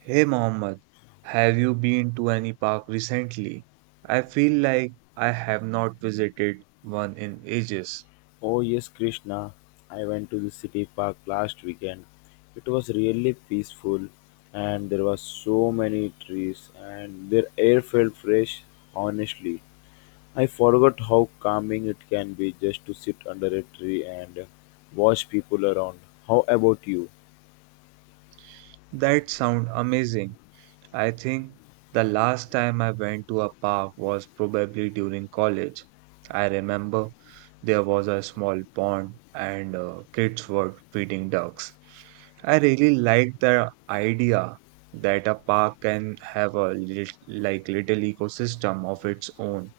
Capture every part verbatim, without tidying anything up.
Hey Mohammed, have you been to any park recently? I feel like I have not visited one in ages. Oh yes, Krishna. I went to the city park last weekend. It was really peaceful and there were so many trees and their air felt fresh, honestly. I forgot how calming it can be just to sit under a tree and watch people around. How about you? That sounds amazing. I think the last time I went to a park was probably during college. I remember there was a small pond and uh, kids were feeding ducks. I really like the idea that a park can have a lit like little ecosystem of its own: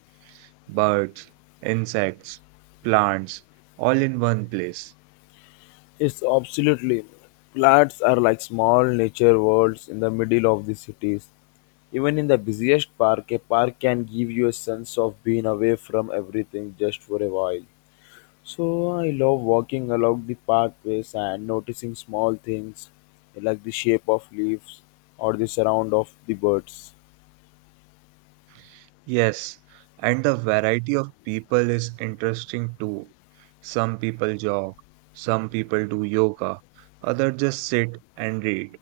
birds, insects, plants, all in one place. It's absolutely. Flats are like small nature worlds in the middle of the cities. Even in the busiest park, a park can give you a sense of being away from everything just for a while. So I love walking along the pathways and noticing small things like the shape of leaves or the sound of the birds. Yes, and the variety of people is interesting too. Some people jog, some people do yoga, others just sit and read.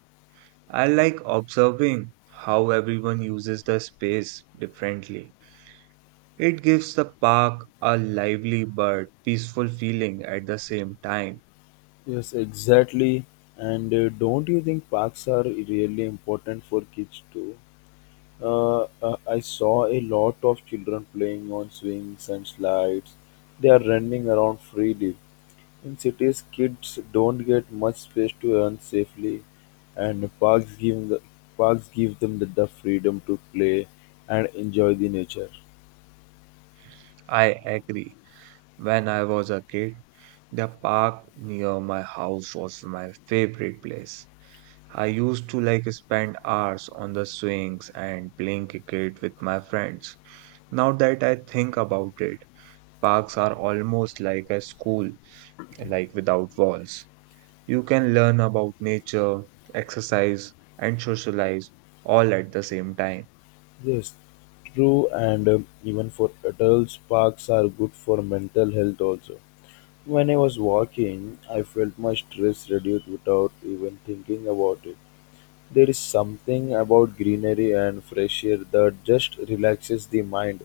I like observing how everyone uses the space differently. It gives the park a lively but peaceful feeling at the same time. Yes, exactly. And uh, don't you think parks are really important for kids too? uh, uh, I saw a lot of children playing on swings and slides. They are running around freely. In cities, kids don't get much space to run safely, and parks give the, parks give them the, the freedom to play and enjoy the nature. I agree. When I was a kid, the park near my house was my favorite place. I used to like spend hours on the swings and playing cricket with my friends. Now that I think about it, parks are almost like a school, like without walls. You can learn about nature, exercise, and socialize all at the same time. Yes, true, and um, even for adults, parks are good for mental health also. When I was walking, I felt my stress reduced without even thinking about it. There is something about greenery and fresh air that just relaxes the mind.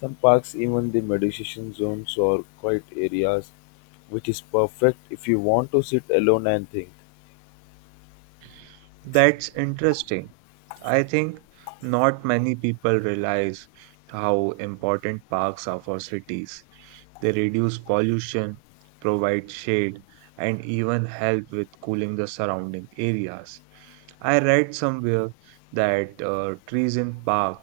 Some parks, even the meditation zones or quiet areas, which is perfect if you want to sit alone and think. That's interesting. I think not many people realize how important parks are for cities. They reduce pollution, provide shade, and even help with cooling the surrounding areas. I read somewhere that uh, trees in park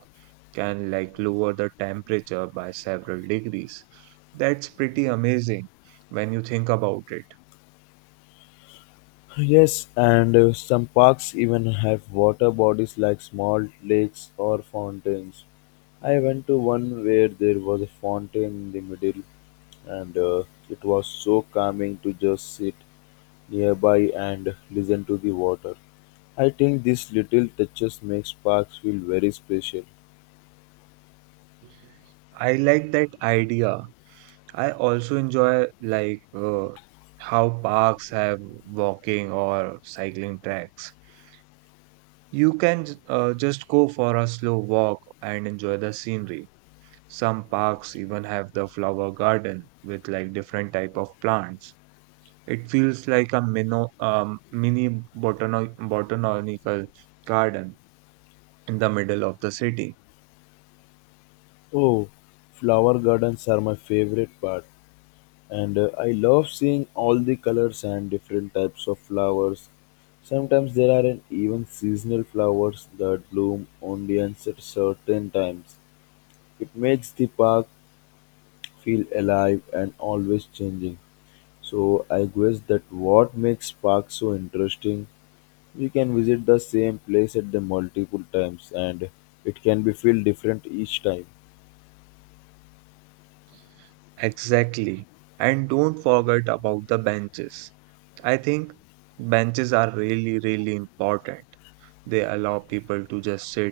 can like lower the temperature by several degrees. That's pretty amazing when you think about it. Yes, and uh, some parks even have water bodies like small lakes or fountains. I went to one where there was a fountain in the middle, and uh, it was so calming to just sit nearby and listen to the water. I think these little touches make parks feel very special. I like that idea. I also enjoy like uh, how parks have walking or cycling tracks. You can j- uh, just go for a slow walk and enjoy the scenery. Some parks even have the flower garden with like different type of plants. It feels like a mino, um, mini botano botanical garden in the middle of the city. Oh, flower gardens are my favorite part, and uh, I love seeing all the colors and different types of flowers. Sometimes there are an even seasonal flowers that bloom only at certain times. It makes the park feel alive and always changing. So I guess that what makes parks so interesting. We can visit the same place at the multiple times and it can be feel different each time. Exactly. And don't forget about the benches. I think benches are really, really important. They allow people to just sit,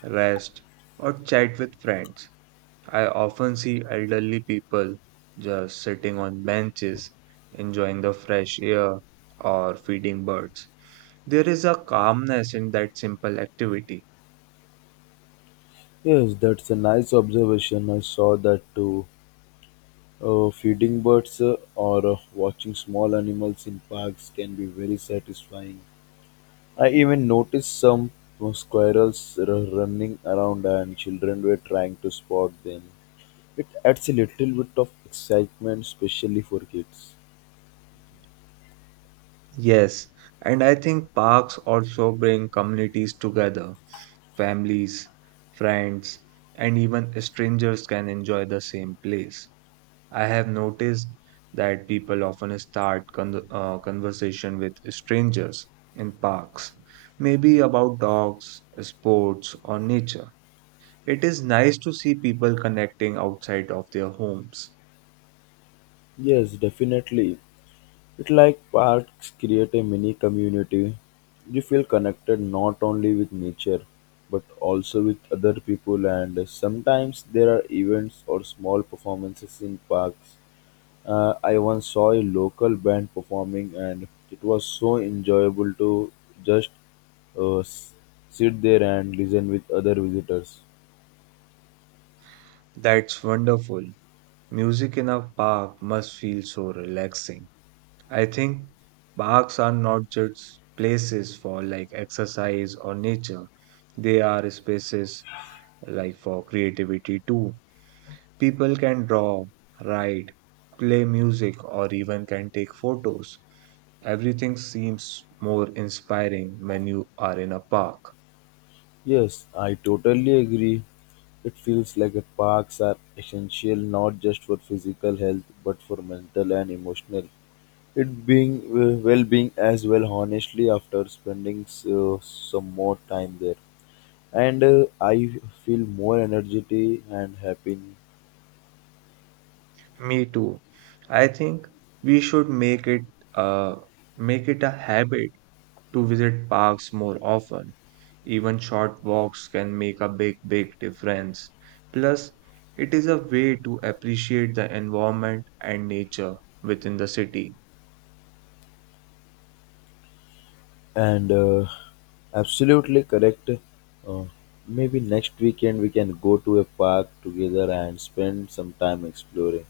rest, or chat with friends. I often see elderly people just sitting on benches, enjoying the fresh air or feeding birds. There is a calmness in that simple activity. Yes, that's a nice observation. I saw that too. Uh, feeding birds uh, or uh, watching small animals in parks can be very satisfying. I even noticed some uh, squirrels r- running around and children were trying to spot them. It adds a little bit of excitement, especially for kids. Yes, and I think parks also bring communities together: families, friends, and even strangers can enjoy the same place. I have noticed that people often start con- uh, conversation with strangers in parks, maybe about dogs, sports, or nature. It is nice to see people connecting outside of their homes. Yes, definitely. It's like parks create a mini community. You feel connected not only with nature but also with other people, and sometimes there are events or small performances in parks. Uh, I once saw a local band performing, and it was so enjoyable to just uh, s- sit there and listen with other visitors. That's wonderful. Music in a park must feel so relaxing. I think parks are not just places for like exercise or nature. They are spaces like for creativity too. People can draw, write, play music, or even can take photos. Everything seems more inspiring when you are in a park. Yes, I totally agree. It feels like a parks are essential not just for physical health but for mental and emotional. It being uh, well-being as well. Honestly, after spending so, some more time there, and uh, I feel more energy and happy. Me too. I think we should make it uh make it a habit to visit parks more often. Even short walks can make a big, big difference. Plus, it is a way to appreciate the environment and nature within the city. And uh, Absolutely correct. Uh, Maybe next weekend we can go to a park together and spend some time exploring.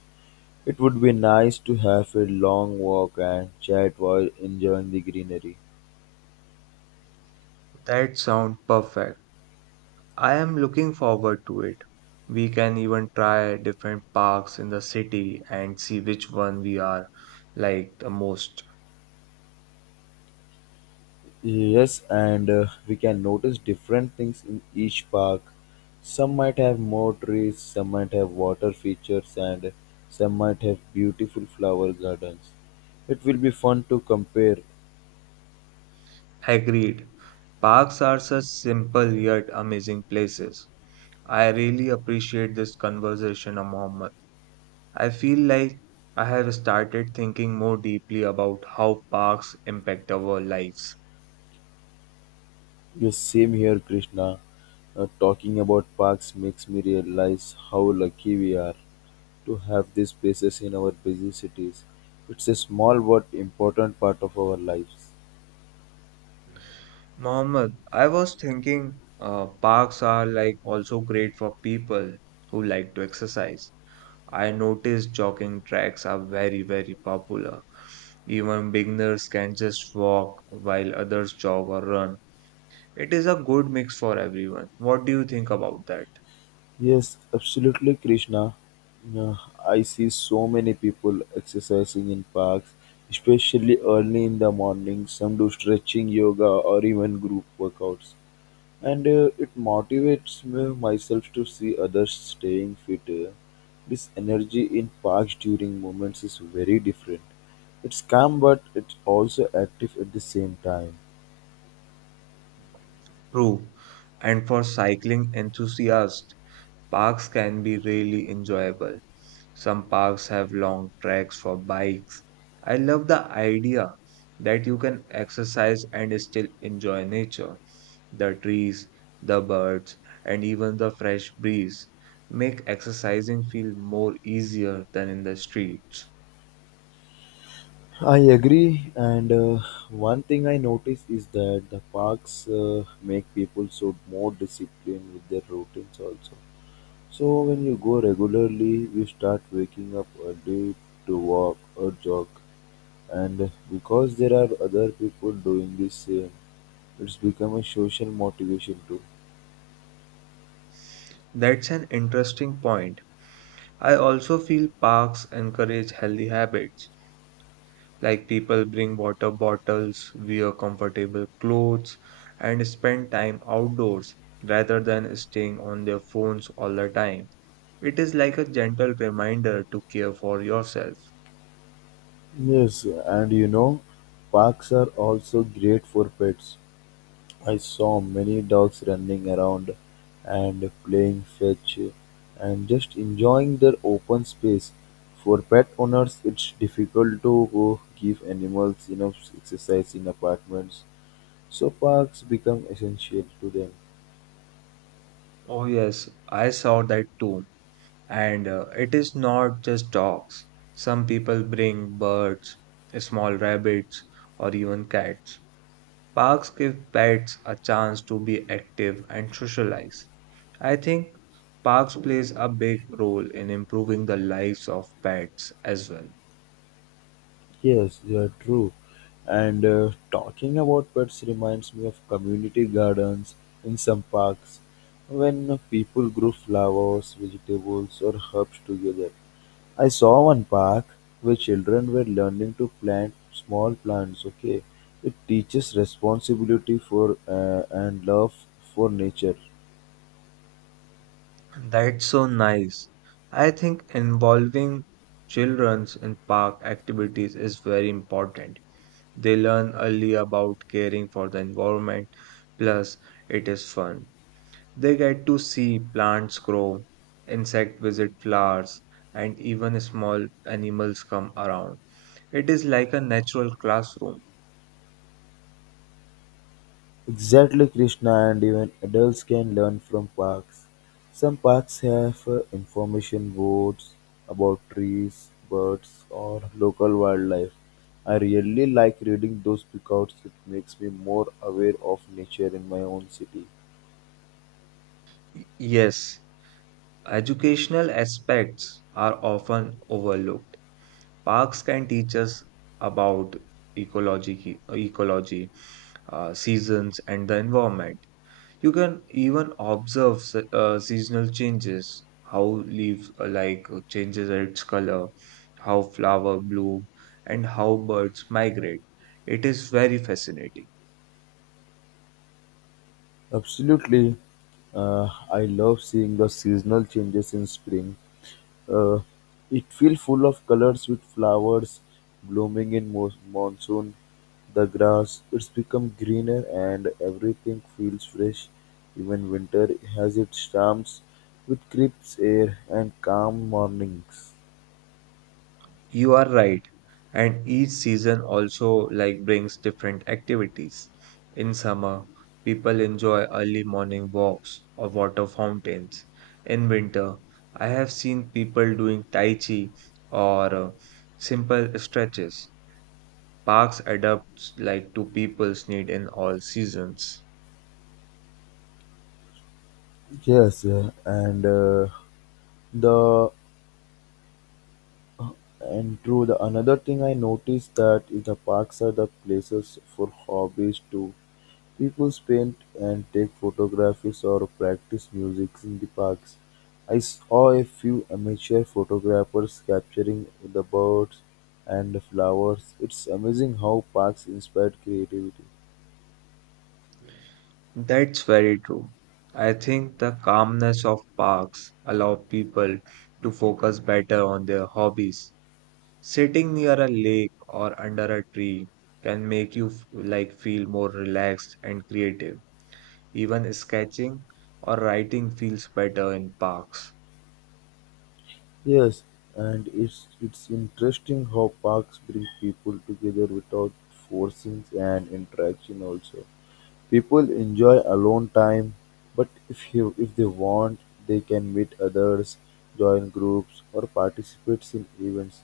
It would be nice to have a long walk and chat while enjoying the greenery. That sounds perfect. I am looking forward to it. We can even try different parks in the city and see which one we are like the most. Yes, and uh, we can notice different things in each park. Some might have more trees, some might have water features, and some might have beautiful flower gardens. It will be fun to compare. Agreed. Parks are such simple yet amazing places. I really appreciate this conversation, Mohammed. I feel like I have started thinking more deeply about how parks impact our lives. Yes, same here, Krishna. Uh, talking about parks makes me realize how lucky we are to have these spaces in our busy cities. It's a small but important part of our lives. Mohammed, I was thinking uh, parks are like also great for people who like to exercise. I noticed jogging tracks are very, very popular. Even beginners can just walk while others jog or run. It is a good mix for everyone. What do you think about that? Yes, absolutely, Krishna. Uh, I see so many people exercising in parks, especially early in the morning. Some do stretching, yoga, or even group workouts, and uh, it motivates me myself to see others staying fit. uh. This energy in parks during moments is very different. It's calm, but it's also active at the same time. True. And for cycling enthusiasts, parks can be really enjoyable. Some parks have long tracks for bikes. I love the idea that you can exercise and still enjoy nature. The trees, the birds, and even the fresh breeze make exercising feel more easier than in the streets. I agree, and uh, one thing I notice is that the parks uh, make people so more disciplined with their routines also. So when you go regularly, you start waking up early to walk or jog. And because there are other people doing the same, it's become a social motivation too. That's an interesting point. I also feel parks encourage healthy habits. Like people bring water bottles, wear comfortable clothes, and spend time outdoors rather than staying on their phones all the time. It is like a gentle reminder to care for yourself. Yes, and you know, parks are also great for pets. I saw many dogs running around and playing fetch and just enjoying their open space. For pet owners, it's difficult to uh, give animals enough exercise in apartments, so parks become essential to them. Oh, yes, I saw that too. And uh, it is not just dogs. Some people bring birds, small rabbits, or even cats. Parks give pets a chance to be active and socialize. I think parks plays a big role in improving the lives of pets as well. Yes, you are true. And uh, talking about pets reminds me of community gardens in some parks when people grow flowers, vegetables, or herbs together. I saw one park where children were learning to plant small plants. Okay, it teaches responsibility for uh, and love for nature. That's so nice. I think involving children in park activities is very important. They learn early about caring for the environment, plus, it is fun. They get to see plants grow, insect visit flowers, and even small animals come around. It is like a natural classroom. Exactly, Krishna, and even adults can learn from parks. Some parks have uh, information boards about trees, birds, or local wildlife. I really like reading those because it makes me more aware of nature in my own city. Y- Yes, educational aspects are often overlooked. Parks can teach us about ecology, ecology, uh, seasons, and the environment. You can even observe se- uh, seasonal changes, how leaf uh, like changes its color, how flower bloom, and how birds migrate. It is very fascinating. Absolutely, uh, I love seeing the seasonal changes in spring. Uh, it feels full of colors with flowers blooming in mo- monsoon. The grass it's become greener and everything feels fresh. Even winter has its charms with crisp air and calm mornings. You are right. And each season also like brings different activities. In summer, people enjoy early morning walks or water fountains. In winter, I have seen people doing tai chi or uh, simple stretches. Parks adapts like to people's need in all seasons. Yes, uh, and uh, the and true. The another thing I noticed that is the parks are the places for hobbies too. People paint and take photographs or practice music in the parks. I saw a few amateur photographers capturing the birds and the flowers. It's amazing how parks inspire creativity. That's very true. I think the calmness of parks allow people to focus better on their hobbies. Sitting near a lake or under a tree can make you f- like feel more relaxed and creative. Even sketching or writing feels better in parks. Yes, and it's it's interesting how parks bring people together without forcing an interaction also. People enjoy alone time, but if you if they want, they can meet others, join groups, or participate in events.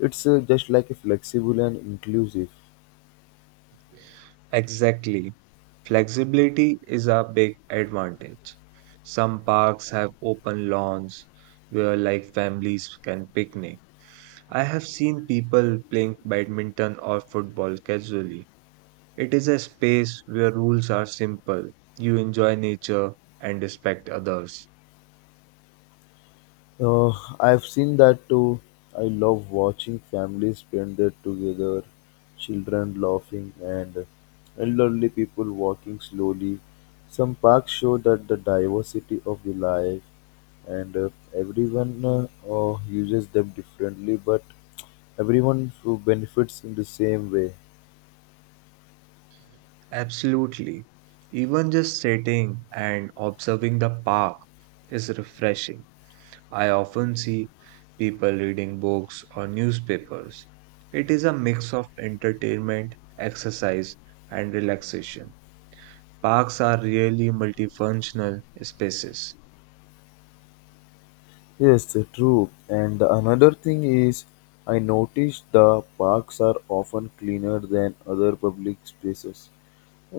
It's uh, just like a flexible and inclusive. Exactly. Flexibility is a big advantage. Some parks have open lawns where like families can picnic. I have seen people playing badminton or football casually. It is a space where rules are simple. You enjoy nature and respect others. Uh, I've seen that too. I love watching families spend their together, children laughing and elderly people walking slowly. Some parks show that the diversity of the life and uh, everyone uh, uh, uses them differently but everyone who benefits in the same way. Absolutely. Even just sitting and observing the park is refreshing. I often see people reading books or newspapers. It is a mix of entertainment, exercise, and relaxation. Parks are really multifunctional spaces. Yes, true. And another thing is, I noticed the parks are often cleaner than other public spaces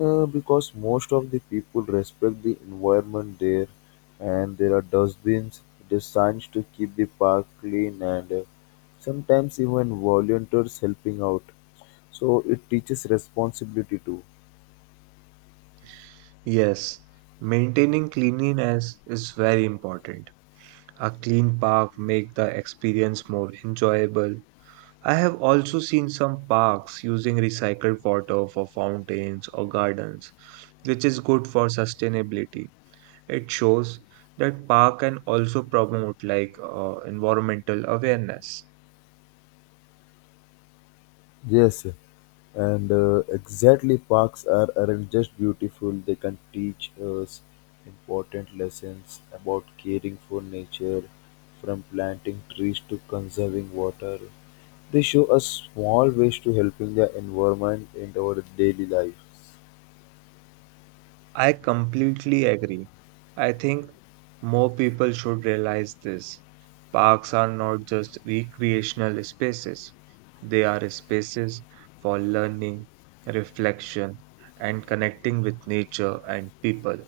uh, because most of the people respect the environment there, and there are dustbins, there's signs to keep the park clean, and uh, sometimes even volunteers helping out. So it teaches responsibility too. Yes, maintaining cleanliness is very important. A clean park makes the experience more enjoyable. I have also seen some parks using recycled water for fountains or gardens, which is good for sustainability. It shows that park can also promote like uh, environmental awareness. Yes, and uh, exactly parks are aren't just beautiful, they can teach us important lessons about caring for nature. From planting trees to conserving water, they show us small ways to helping the environment in our daily lives. I completely agree. I think more people should realize this. Parks are not just recreational spaces. They are spaces for learning, reflection, and connecting with nature and people.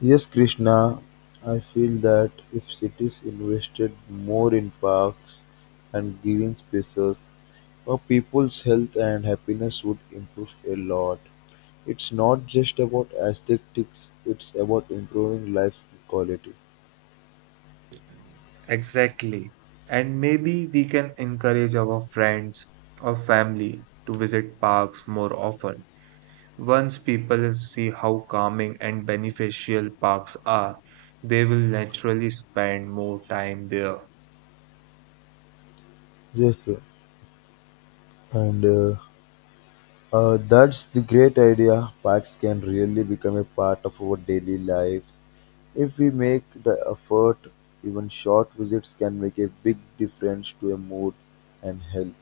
Yes, Krishna, I feel that if cities invested more in parks and green spaces, our people's health and happiness would improve a lot. It's not just about aesthetics, it's about improving life quality. Exactly. And maybe we can encourage our friends or family to visit parks more often. Once people see how calming and beneficial parks are, they will naturally spend more time there. Yes, sir, and uh, uh, that's the great idea. Parks can really become a part of our daily life. If we make the effort, even short visits can make a big difference to a mood and health.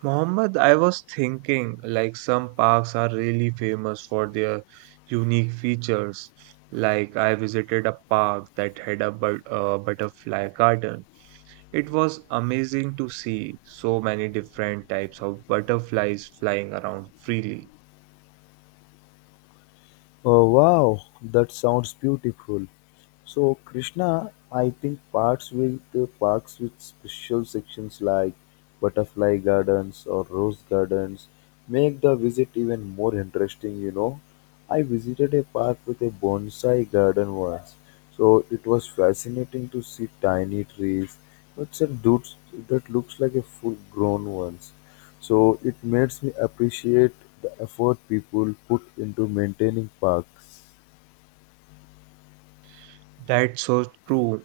Mohammed, I was thinking like some parks are really famous for their unique features. Like I visited a park that had a but, uh, butterfly garden. It was amazing to see so many different types of butterflies flying around freely. Oh wow, that sounds beautiful. So Krishna, I think parks with uh, parks with special sections like butterfly gardens or rose gardens make the visit even more interesting, you know. I visited a park with a bonsai garden once. So it was fascinating to see tiny trees, but some dudes that looks like a full grown ones. So it makes me appreciate the effort people put into maintaining parks. That's so true.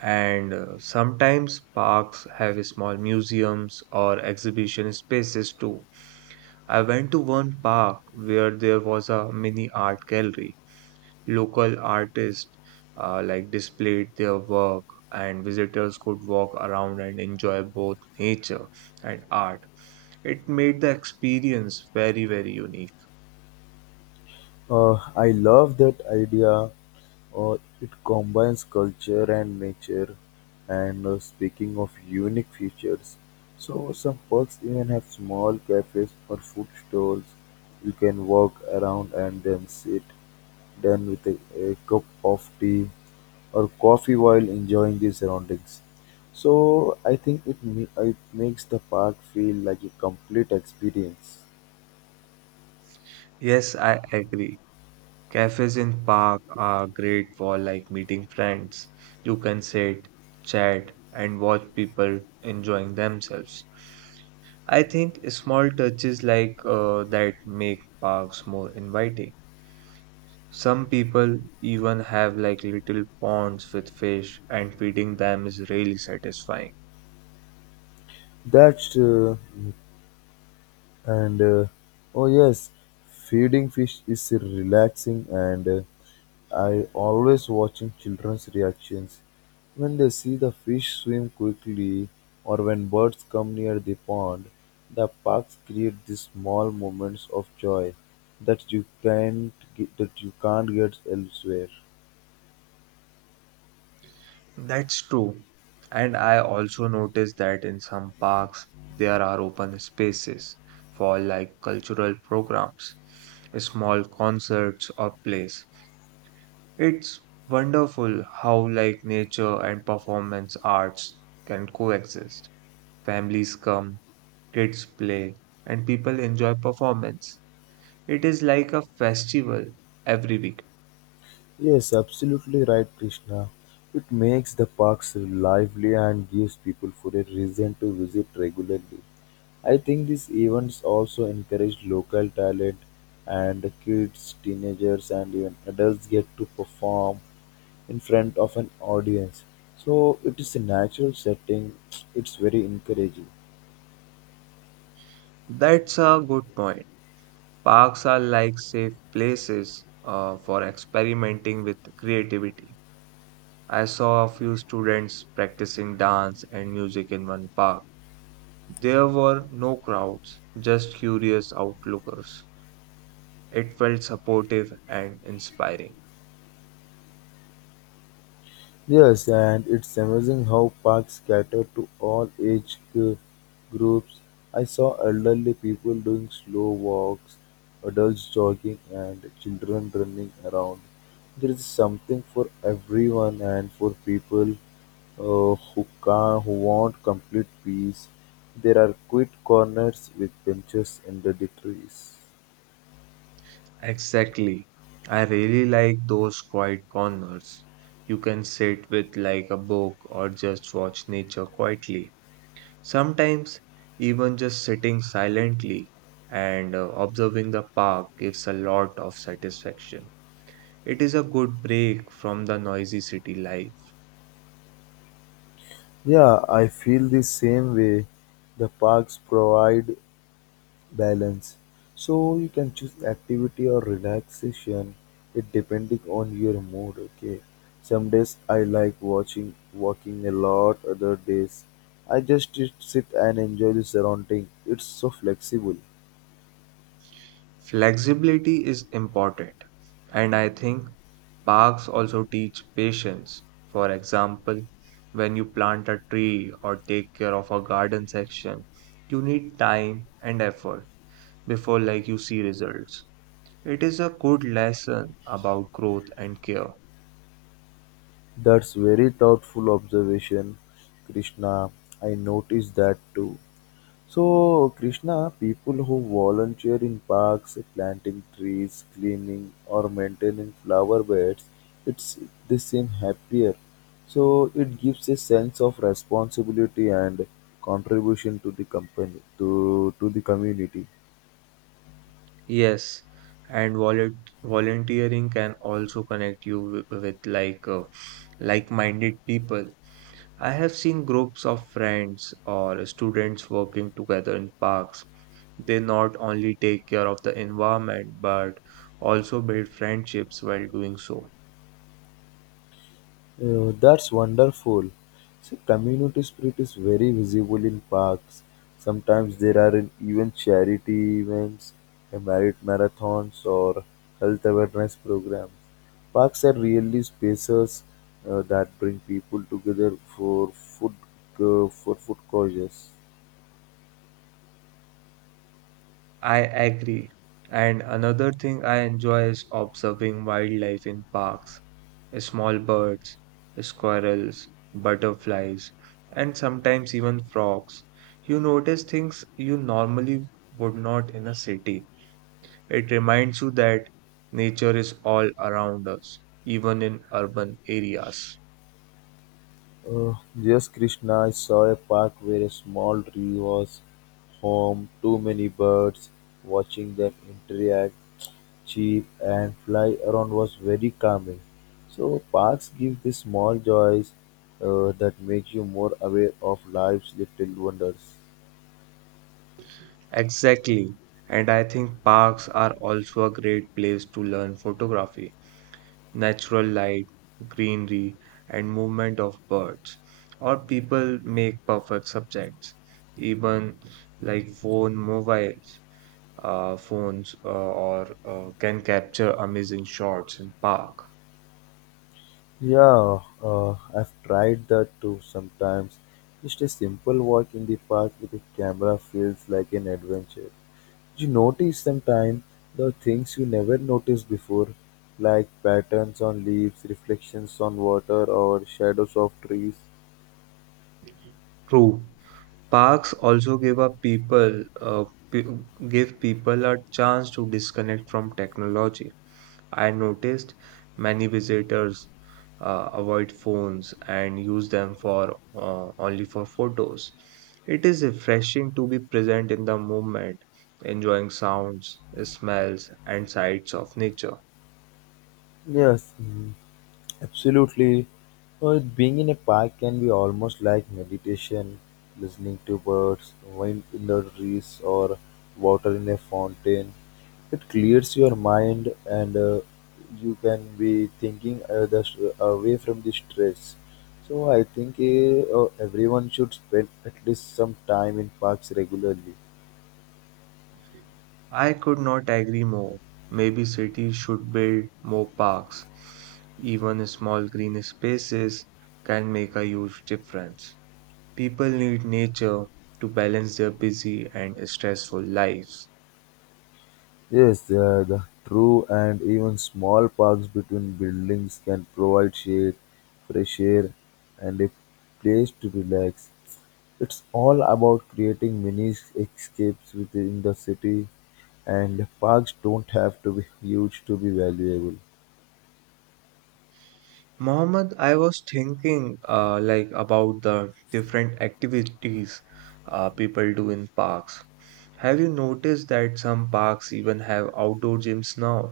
And uh, sometimes parks have small museums or exhibition spaces too. I went to one park where there was a mini art gallery. Local artists uh, like displayed their work, and visitors could walk around and enjoy both nature and art. It made the experience very, very unique. Uh, I love that idea. Uh, it combines culture and nature. And uh, speaking of unique features, so some parks even have small cafes or food stalls. You can walk around and then sit down with a, a cup of tea or coffee while enjoying the surroundings. So I think it ma- it makes the park feel like a complete experience. Yes, I agree. Cafes in park are great for like meeting friends. You can sit, chat, and watch people enjoying themselves. I think small touches like uh, that make parks more inviting. Some people even have like little ponds with fish, and feeding them is really satisfying. That's uh, and uh, Oh yes, feeding fish is relaxing and. Uh, I always watching children's reactions when they see the fish swim quickly or when birds come near the pond. The parks create these small moments of joy that you can't get, that you can't get elsewhere. That's true. And I also noticed that in some parks there are open spaces for like cultural programs, small concerts or plays. It's wonderful how like nature and performance arts can coexist. Families come, kids play, and people enjoy performance. It is like a festival every week. Yes, absolutely right, Krishna. It makes the parks lively and gives people for a reason to visit regularly. I think these events also encourage local talent, and kids, teenagers, and even adults get to perform in front of an audience. So it is a natural setting, it's very encouraging. That's a good point. Parks are like safe places uh, for experimenting with creativity. I saw a few students practicing dance and music in one park. There were no crowds, just curious outlookers. It felt supportive and inspiring. Yes, and it's amazing how parks cater to all age gr- groups. I saw elderly people doing slow walks, adults jogging, and children running around. There is something for everyone and for people uh, who can who want complete peace. There are quiet corners with benches under the trees. Exactly. I really like those quiet corners. You can sit with like a book or just watch nature quietly. Sometimes, even just sitting silently and uh, observing the park gives a lot of satisfaction. It is a good break from the noisy city life. Yeah, I feel the same way. The parks provide balance. So you can choose activity or relaxation it depending on your mood, okay? Some days I like watching walking a lot, other days I just sit sit and enjoy the surrounding. It's so flexible. Flexibility is important, and I think parks also teach patience. For example, when you plant a tree or take care of a garden section, you need time and effort before like you see results. It is a good lesson about growth and care. That's very thoughtful observation, Krishna. I noticed that too. So, Krishna, people who volunteer in parks, planting trees, cleaning, or maintaining flower beds, it's they seem happier. So it gives a sense of responsibility and contribution to the company to to the community. Yes, and volun volunteering can also connect you with, with like uh, like-minded people. I have seen groups of friends or students working together in parks. They not only take care of the environment but also build friendships while doing so. Oh, that's wonderful. See, community spirit is very visible in parks. Sometimes there are in- even charity events, uh, merit marathons, or health awareness programs. Parks are really spaces uh, that bring people together for food uh, for food causes. I agree. And another thing I enjoy is observing wildlife in parks. Small birds, squirrels, butterflies, and sometimes even frogs. You notice things you normally would not in a city. It reminds you that nature is all around us, even in urban areas. Uh, just Krishna, I saw a park where a small tree was home, too many birds watching them interact. Cheap and fly around was very calming. So parks give the small joys uh, that make you more aware of life's little wonders. Exactly. And I think parks are also a great place to learn photography. Natural light, greenery, and movement of birds or people make perfect subjects even like phone mobiles uh, phones uh, or uh, can capture amazing shots in park. Yeah, uh, I've tried that too sometimes. Just a simple walk in the park with a camera feels like an adventure. You notice sometimes the things you never noticed before, like patterns on leaves, reflections on water, or shadows of trees. True, parks also give up people uh, pe- give people a chance to disconnect from technology. I noticed many visitors uh, avoid phones and use them for uh, only for photos. It is refreshing to be present in the moment, enjoying sounds, smells, and sights of nature. Yes, mm, absolutely. Uh, being in a park can be almost like meditation, listening to birds, wind in the trees, or water in a fountain. It clears your mind, and uh, you can be thinking uh, the, st- away from the stress. So I think uh, uh, everyone should spend at least some time in parks regularly. I could not agree more. Maybe cities should build more parks. Even small green spaces can make a huge difference. People need nature to balance their busy and stressful lives. Yes, they are the true, and even small parks between buildings can provide shade, fresh air, and a place to relax. It's all about creating mini escapes within the city, and parks don't have to be huge to be valuable. Mohammed, I was thinking uh, like about the different activities uh, people do in parks. Have you noticed that some parks even have outdoor gyms now?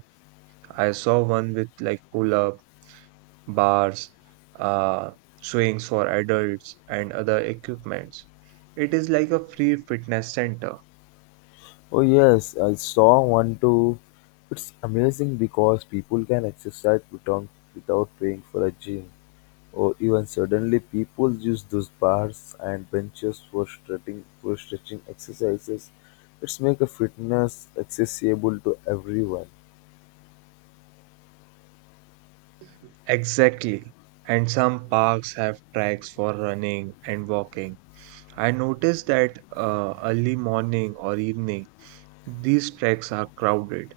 I saw one with like pull-up bars, uh, swings for adults, and other equipments. It is like a free fitness center. Oh, yes, I saw one too. It's amazing because people can exercise without, without paying for a gym. Or even suddenly people use those bars and benches for stretching for stretching exercises. It's make a fitness accessible to everyone. Exactly. And some parks have tracks for running and walking. I noticed that uh, early morning or evening these treks are crowded.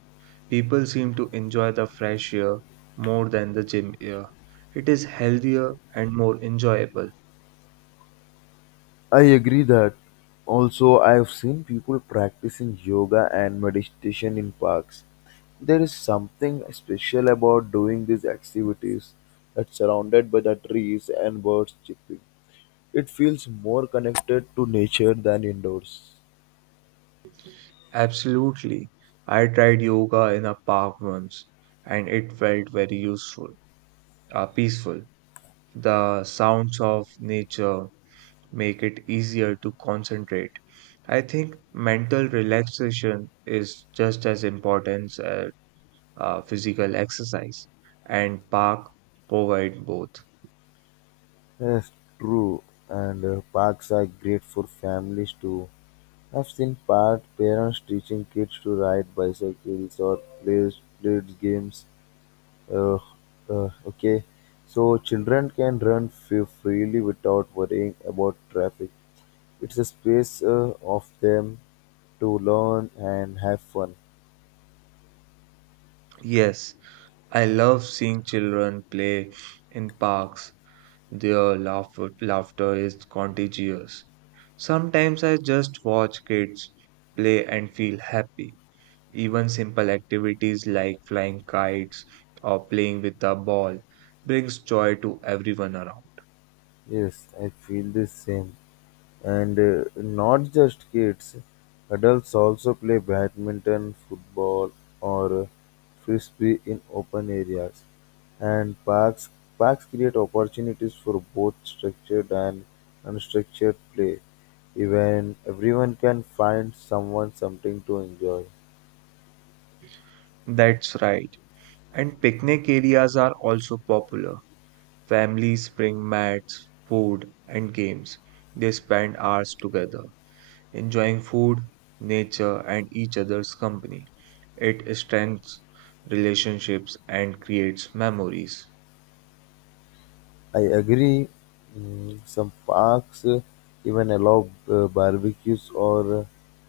People seem to enjoy the fresh air more than the gym air. It is healthier and more enjoyable. I agree that. Also, I've seen people practicing yoga and meditation in parks. There is something special about doing these activities that's surrounded by the trees and birds chirping. It feels more connected to nature than indoors. Absolutely. I tried yoga in a park once and it felt very useful, uh, peaceful. The sounds of nature make it easier to concentrate. I think mental relaxation is just as important as uh, physical exercise, and park provide both. Yes, true. And uh, parks are great for families too. I've seen park parents teaching kids to ride bicycles or play street games. Uh, uh, okay, so children can run f- freely without worrying about traffic. It's a space uh, of them to learn and have fun. Yes, I love seeing children play in parks. Their laughter, laughter is contagious. Sometimes I just watch kids play and feel happy. Even simple activities like flying kites or playing with a ball brings joy to everyone around. Yes, I feel the same. And uh, not just kids, adults also play badminton, football, or uh, frisbee in open areas. And parks parks create opportunities for both structured and unstructured play. Even everyone can find someone something to enjoy. That's right. And picnic areas are also popular. Families bring mats, food, and games. They spend hours together, enjoying food, nature, and each other's company. It strengthens relationships and creates memories. I agree. Mm, some parks uh, even allow uh, barbecues or uh,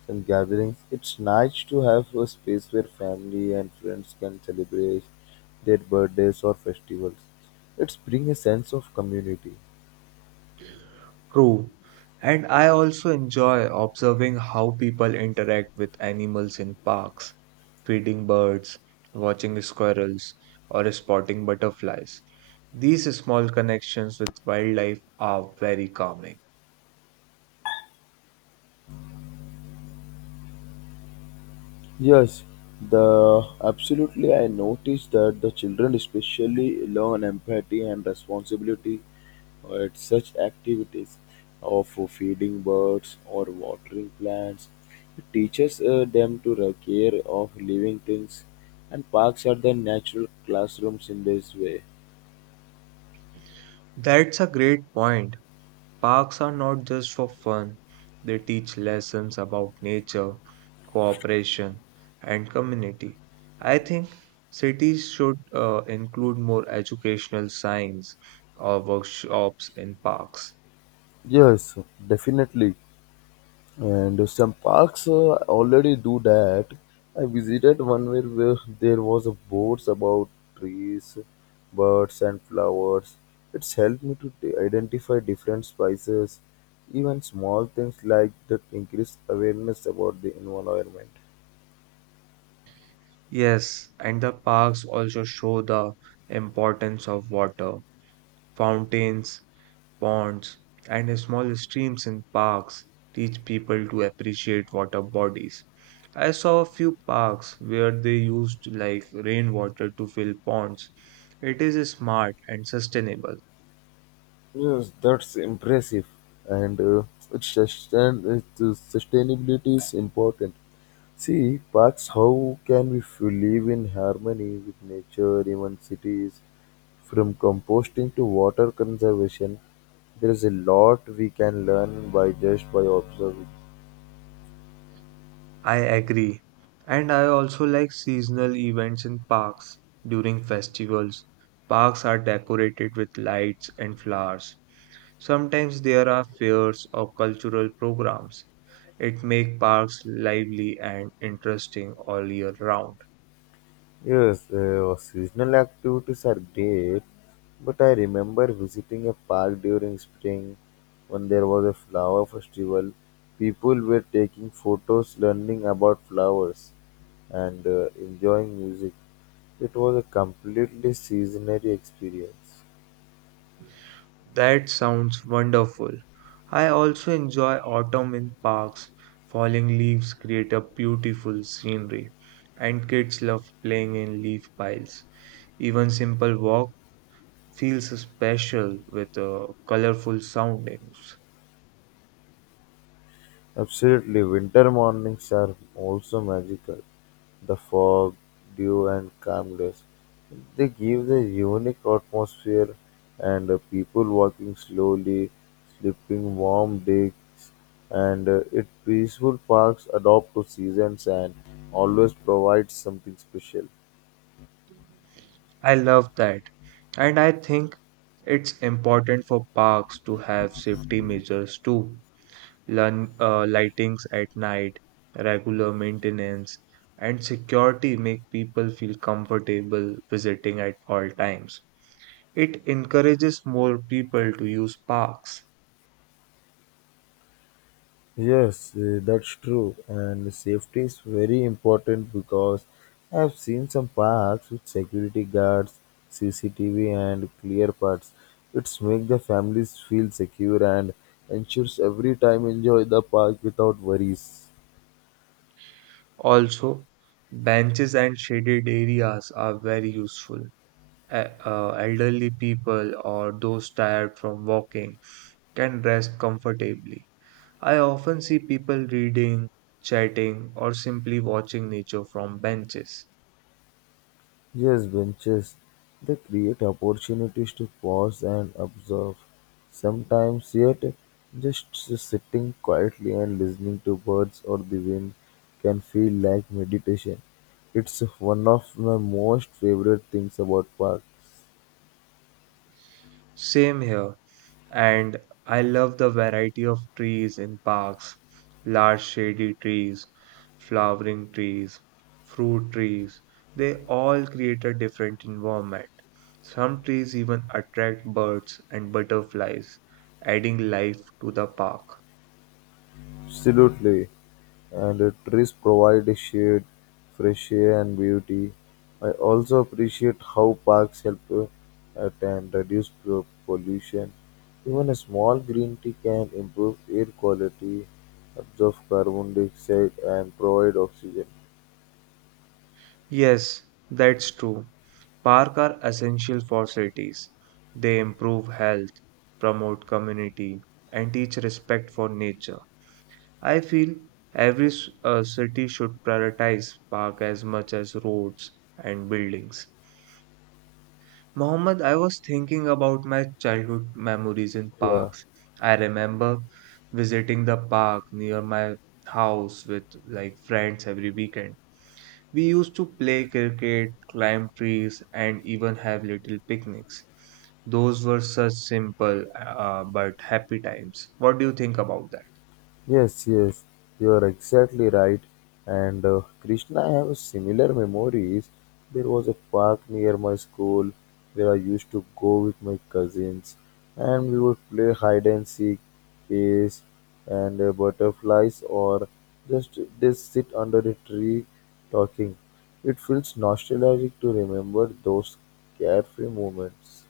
some gatherings. It's nice to have a space where family and friends can celebrate their birthdays or festivals. It brings a sense of community. True. And I also enjoy observing how people interact with animals in parks, feeding birds, watching squirrels, or spotting butterflies. These small connections with wildlife are very calming. Yes, the absolutely. I noticed that the children especially learn empathy and responsibility uh, at such activities of feeding birds or watering plants. It teaches uh, them to take care of living things, and parks are the natural classrooms in this way. That's a great point. Parks are not just for fun, they teach lessons about nature, cooperation, and community. I think cities should uh, include more educational signs or workshops in parks. Yes, definitely. And some parks uh, already do that. I visited one where, where there was a boards about trees, birds, and flowers. It's helped me to t- identify different spices. Even small things like that increase awareness about the environment. Yes, and the parks also show the importance of water. Fountains, ponds, and small streams in parks teach people to appreciate water bodies. I saw a few parks where they used like rainwater to fill ponds. It is smart and sustainable. Yes, that's impressive, and uh, it sustain it, uh, sustainability is important. See, parks, how can we f- live in harmony with nature, even cities? From composting to water conservation, there is a lot we can learn by just by observing. I agree. And I also like seasonal events in parks during festivals. Parks are decorated with lights and flowers. Sometimes there are fairs or cultural programs. It makes parks lively and interesting all year round. Yes, uh, seasonal activities are great, but I remember visiting a park during spring when there was a flower festival. People were taking photos, learning about flowers, and uh, enjoying music. It was a completely seasonary experience. That sounds wonderful. I also enjoy autumn in parks. Falling leaves create a beautiful scenery, and kids love playing in leaf piles. Even simple walk feels special with uh, colorful soundings. Absolutely, winter mornings are also magical. The fog, dew, and calmness. They give the unique atmosphere, and uh, people walking slowly, slipping warm digs, and uh, it peaceful parks adopt to seasons and always provides something special. I love that. And I think it's important for parks to have safety measures too. Lun- uh, lightings at night, regular maintenance, and security make people feel comfortable visiting at all times. It encourages more people to use parks. Yes, uh, that's true. And safety is very important because I've seen some parks with security guards, C C T V, and clear paths. It's make the families feel secure and ensures every time enjoy the park without worries. Also, benches and shaded areas are very useful. E- uh, elderly people or those tired from walking can rest comfortably. I often see people reading, chatting, or simply watching nature from benches. Yes, benches. They create opportunities to pause and observe. Sometimes, yet, just s- sitting quietly and listening to birds or the wind can feel like meditation. It's one of my most favorite things about park. Same here. And I love the variety of trees in parks, large shady trees, flowering trees, fruit trees. They all create a different environment. Some trees even attract birds and butterflies, adding life to the park. Absolutely. And the trees provide shade, fresh air, and beauty. I also appreciate how parks help uh, at and reduce pro- pollution. Even a small green tea can improve air quality, absorb carbon dioxide, and provide oxygen. Yes, that's true. Parks are essential for cities. They improve health, promote community, and teach respect for nature. I feel every s- uh, city should prioritize park as much as roads and buildings. Mohammed, I was thinking about my childhood memories in Yeah. parks. I remember visiting the park near my house with like friends every weekend. We used to play cricket, climb trees, and even have little picnics. Those were such simple uh, but happy times. What do you think about that? Yes, yes, you are exactly right. And uh, Krishna, I have similar memories. There was a park near my school where I used to go with my cousins, and we would play hide and seek, chase, and uh, butterflies, or just just sit under a tree talking. It feels nostalgic to remember those carefree moments.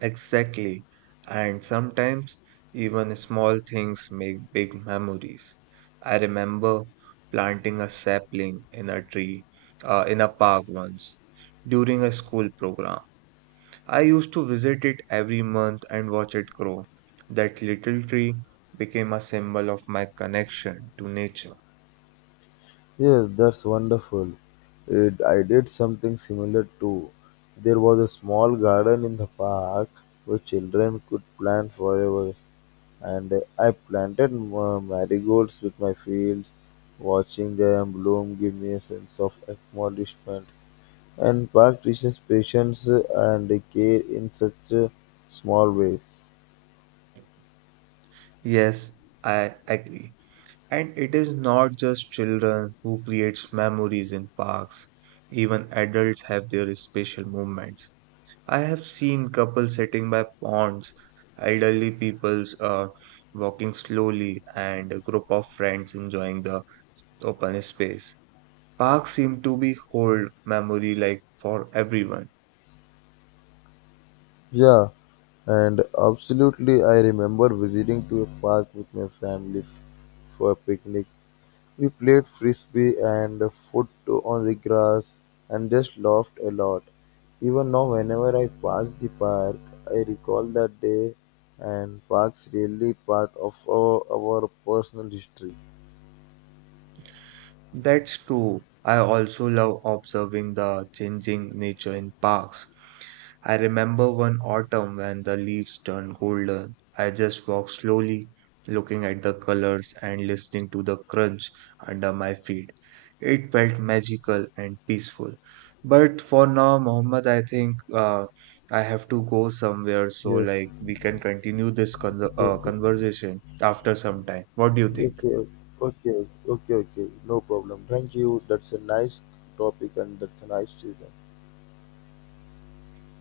Exactly. And sometimes even small things make big memories. I remember planting a sapling in a tree uh, in a park once during a school program. I used to visit it every month and watch it grow. That little tree became a symbol of my connection to nature. Yes, that's wonderful. It, I did something similar too. There was a small garden in the park where children could plant flowers, and uh, I planted uh, marigolds with my fields. Watching them bloom gave me a sense of accomplishment. And park teaches patience and care in such uh, small ways. Yes, I agree. And it is not just children who creates memories in parks. Even adults have their special moments. I have seen couples sitting by ponds, elderly peoples uh, walking slowly, and a group of friends enjoying the open space. Parks seem to be hold memory like for everyone. Yeah, and absolutely, I remember visiting to a park with my family for a picnic. We played frisbee and foot on the grass and just laughed a lot. Even now, whenever I pass the park, I recall that day, and parks really part of our, our personal history. That's true. I also love observing the changing nature in parks. I remember one autumn when the leaves turned golden. I just walked slowly, looking at the colors and listening to the crunch under my feet. It felt magical and peaceful. But for now, Mohammed, I think uh, I have to go somewhere so Yes. like we can continue this con uh, Okay. conversation after some time. What do you Okay. think? Okay. Okay. Okay. Okay. No problem. Thank you. That's a nice topic, and that's a nice season.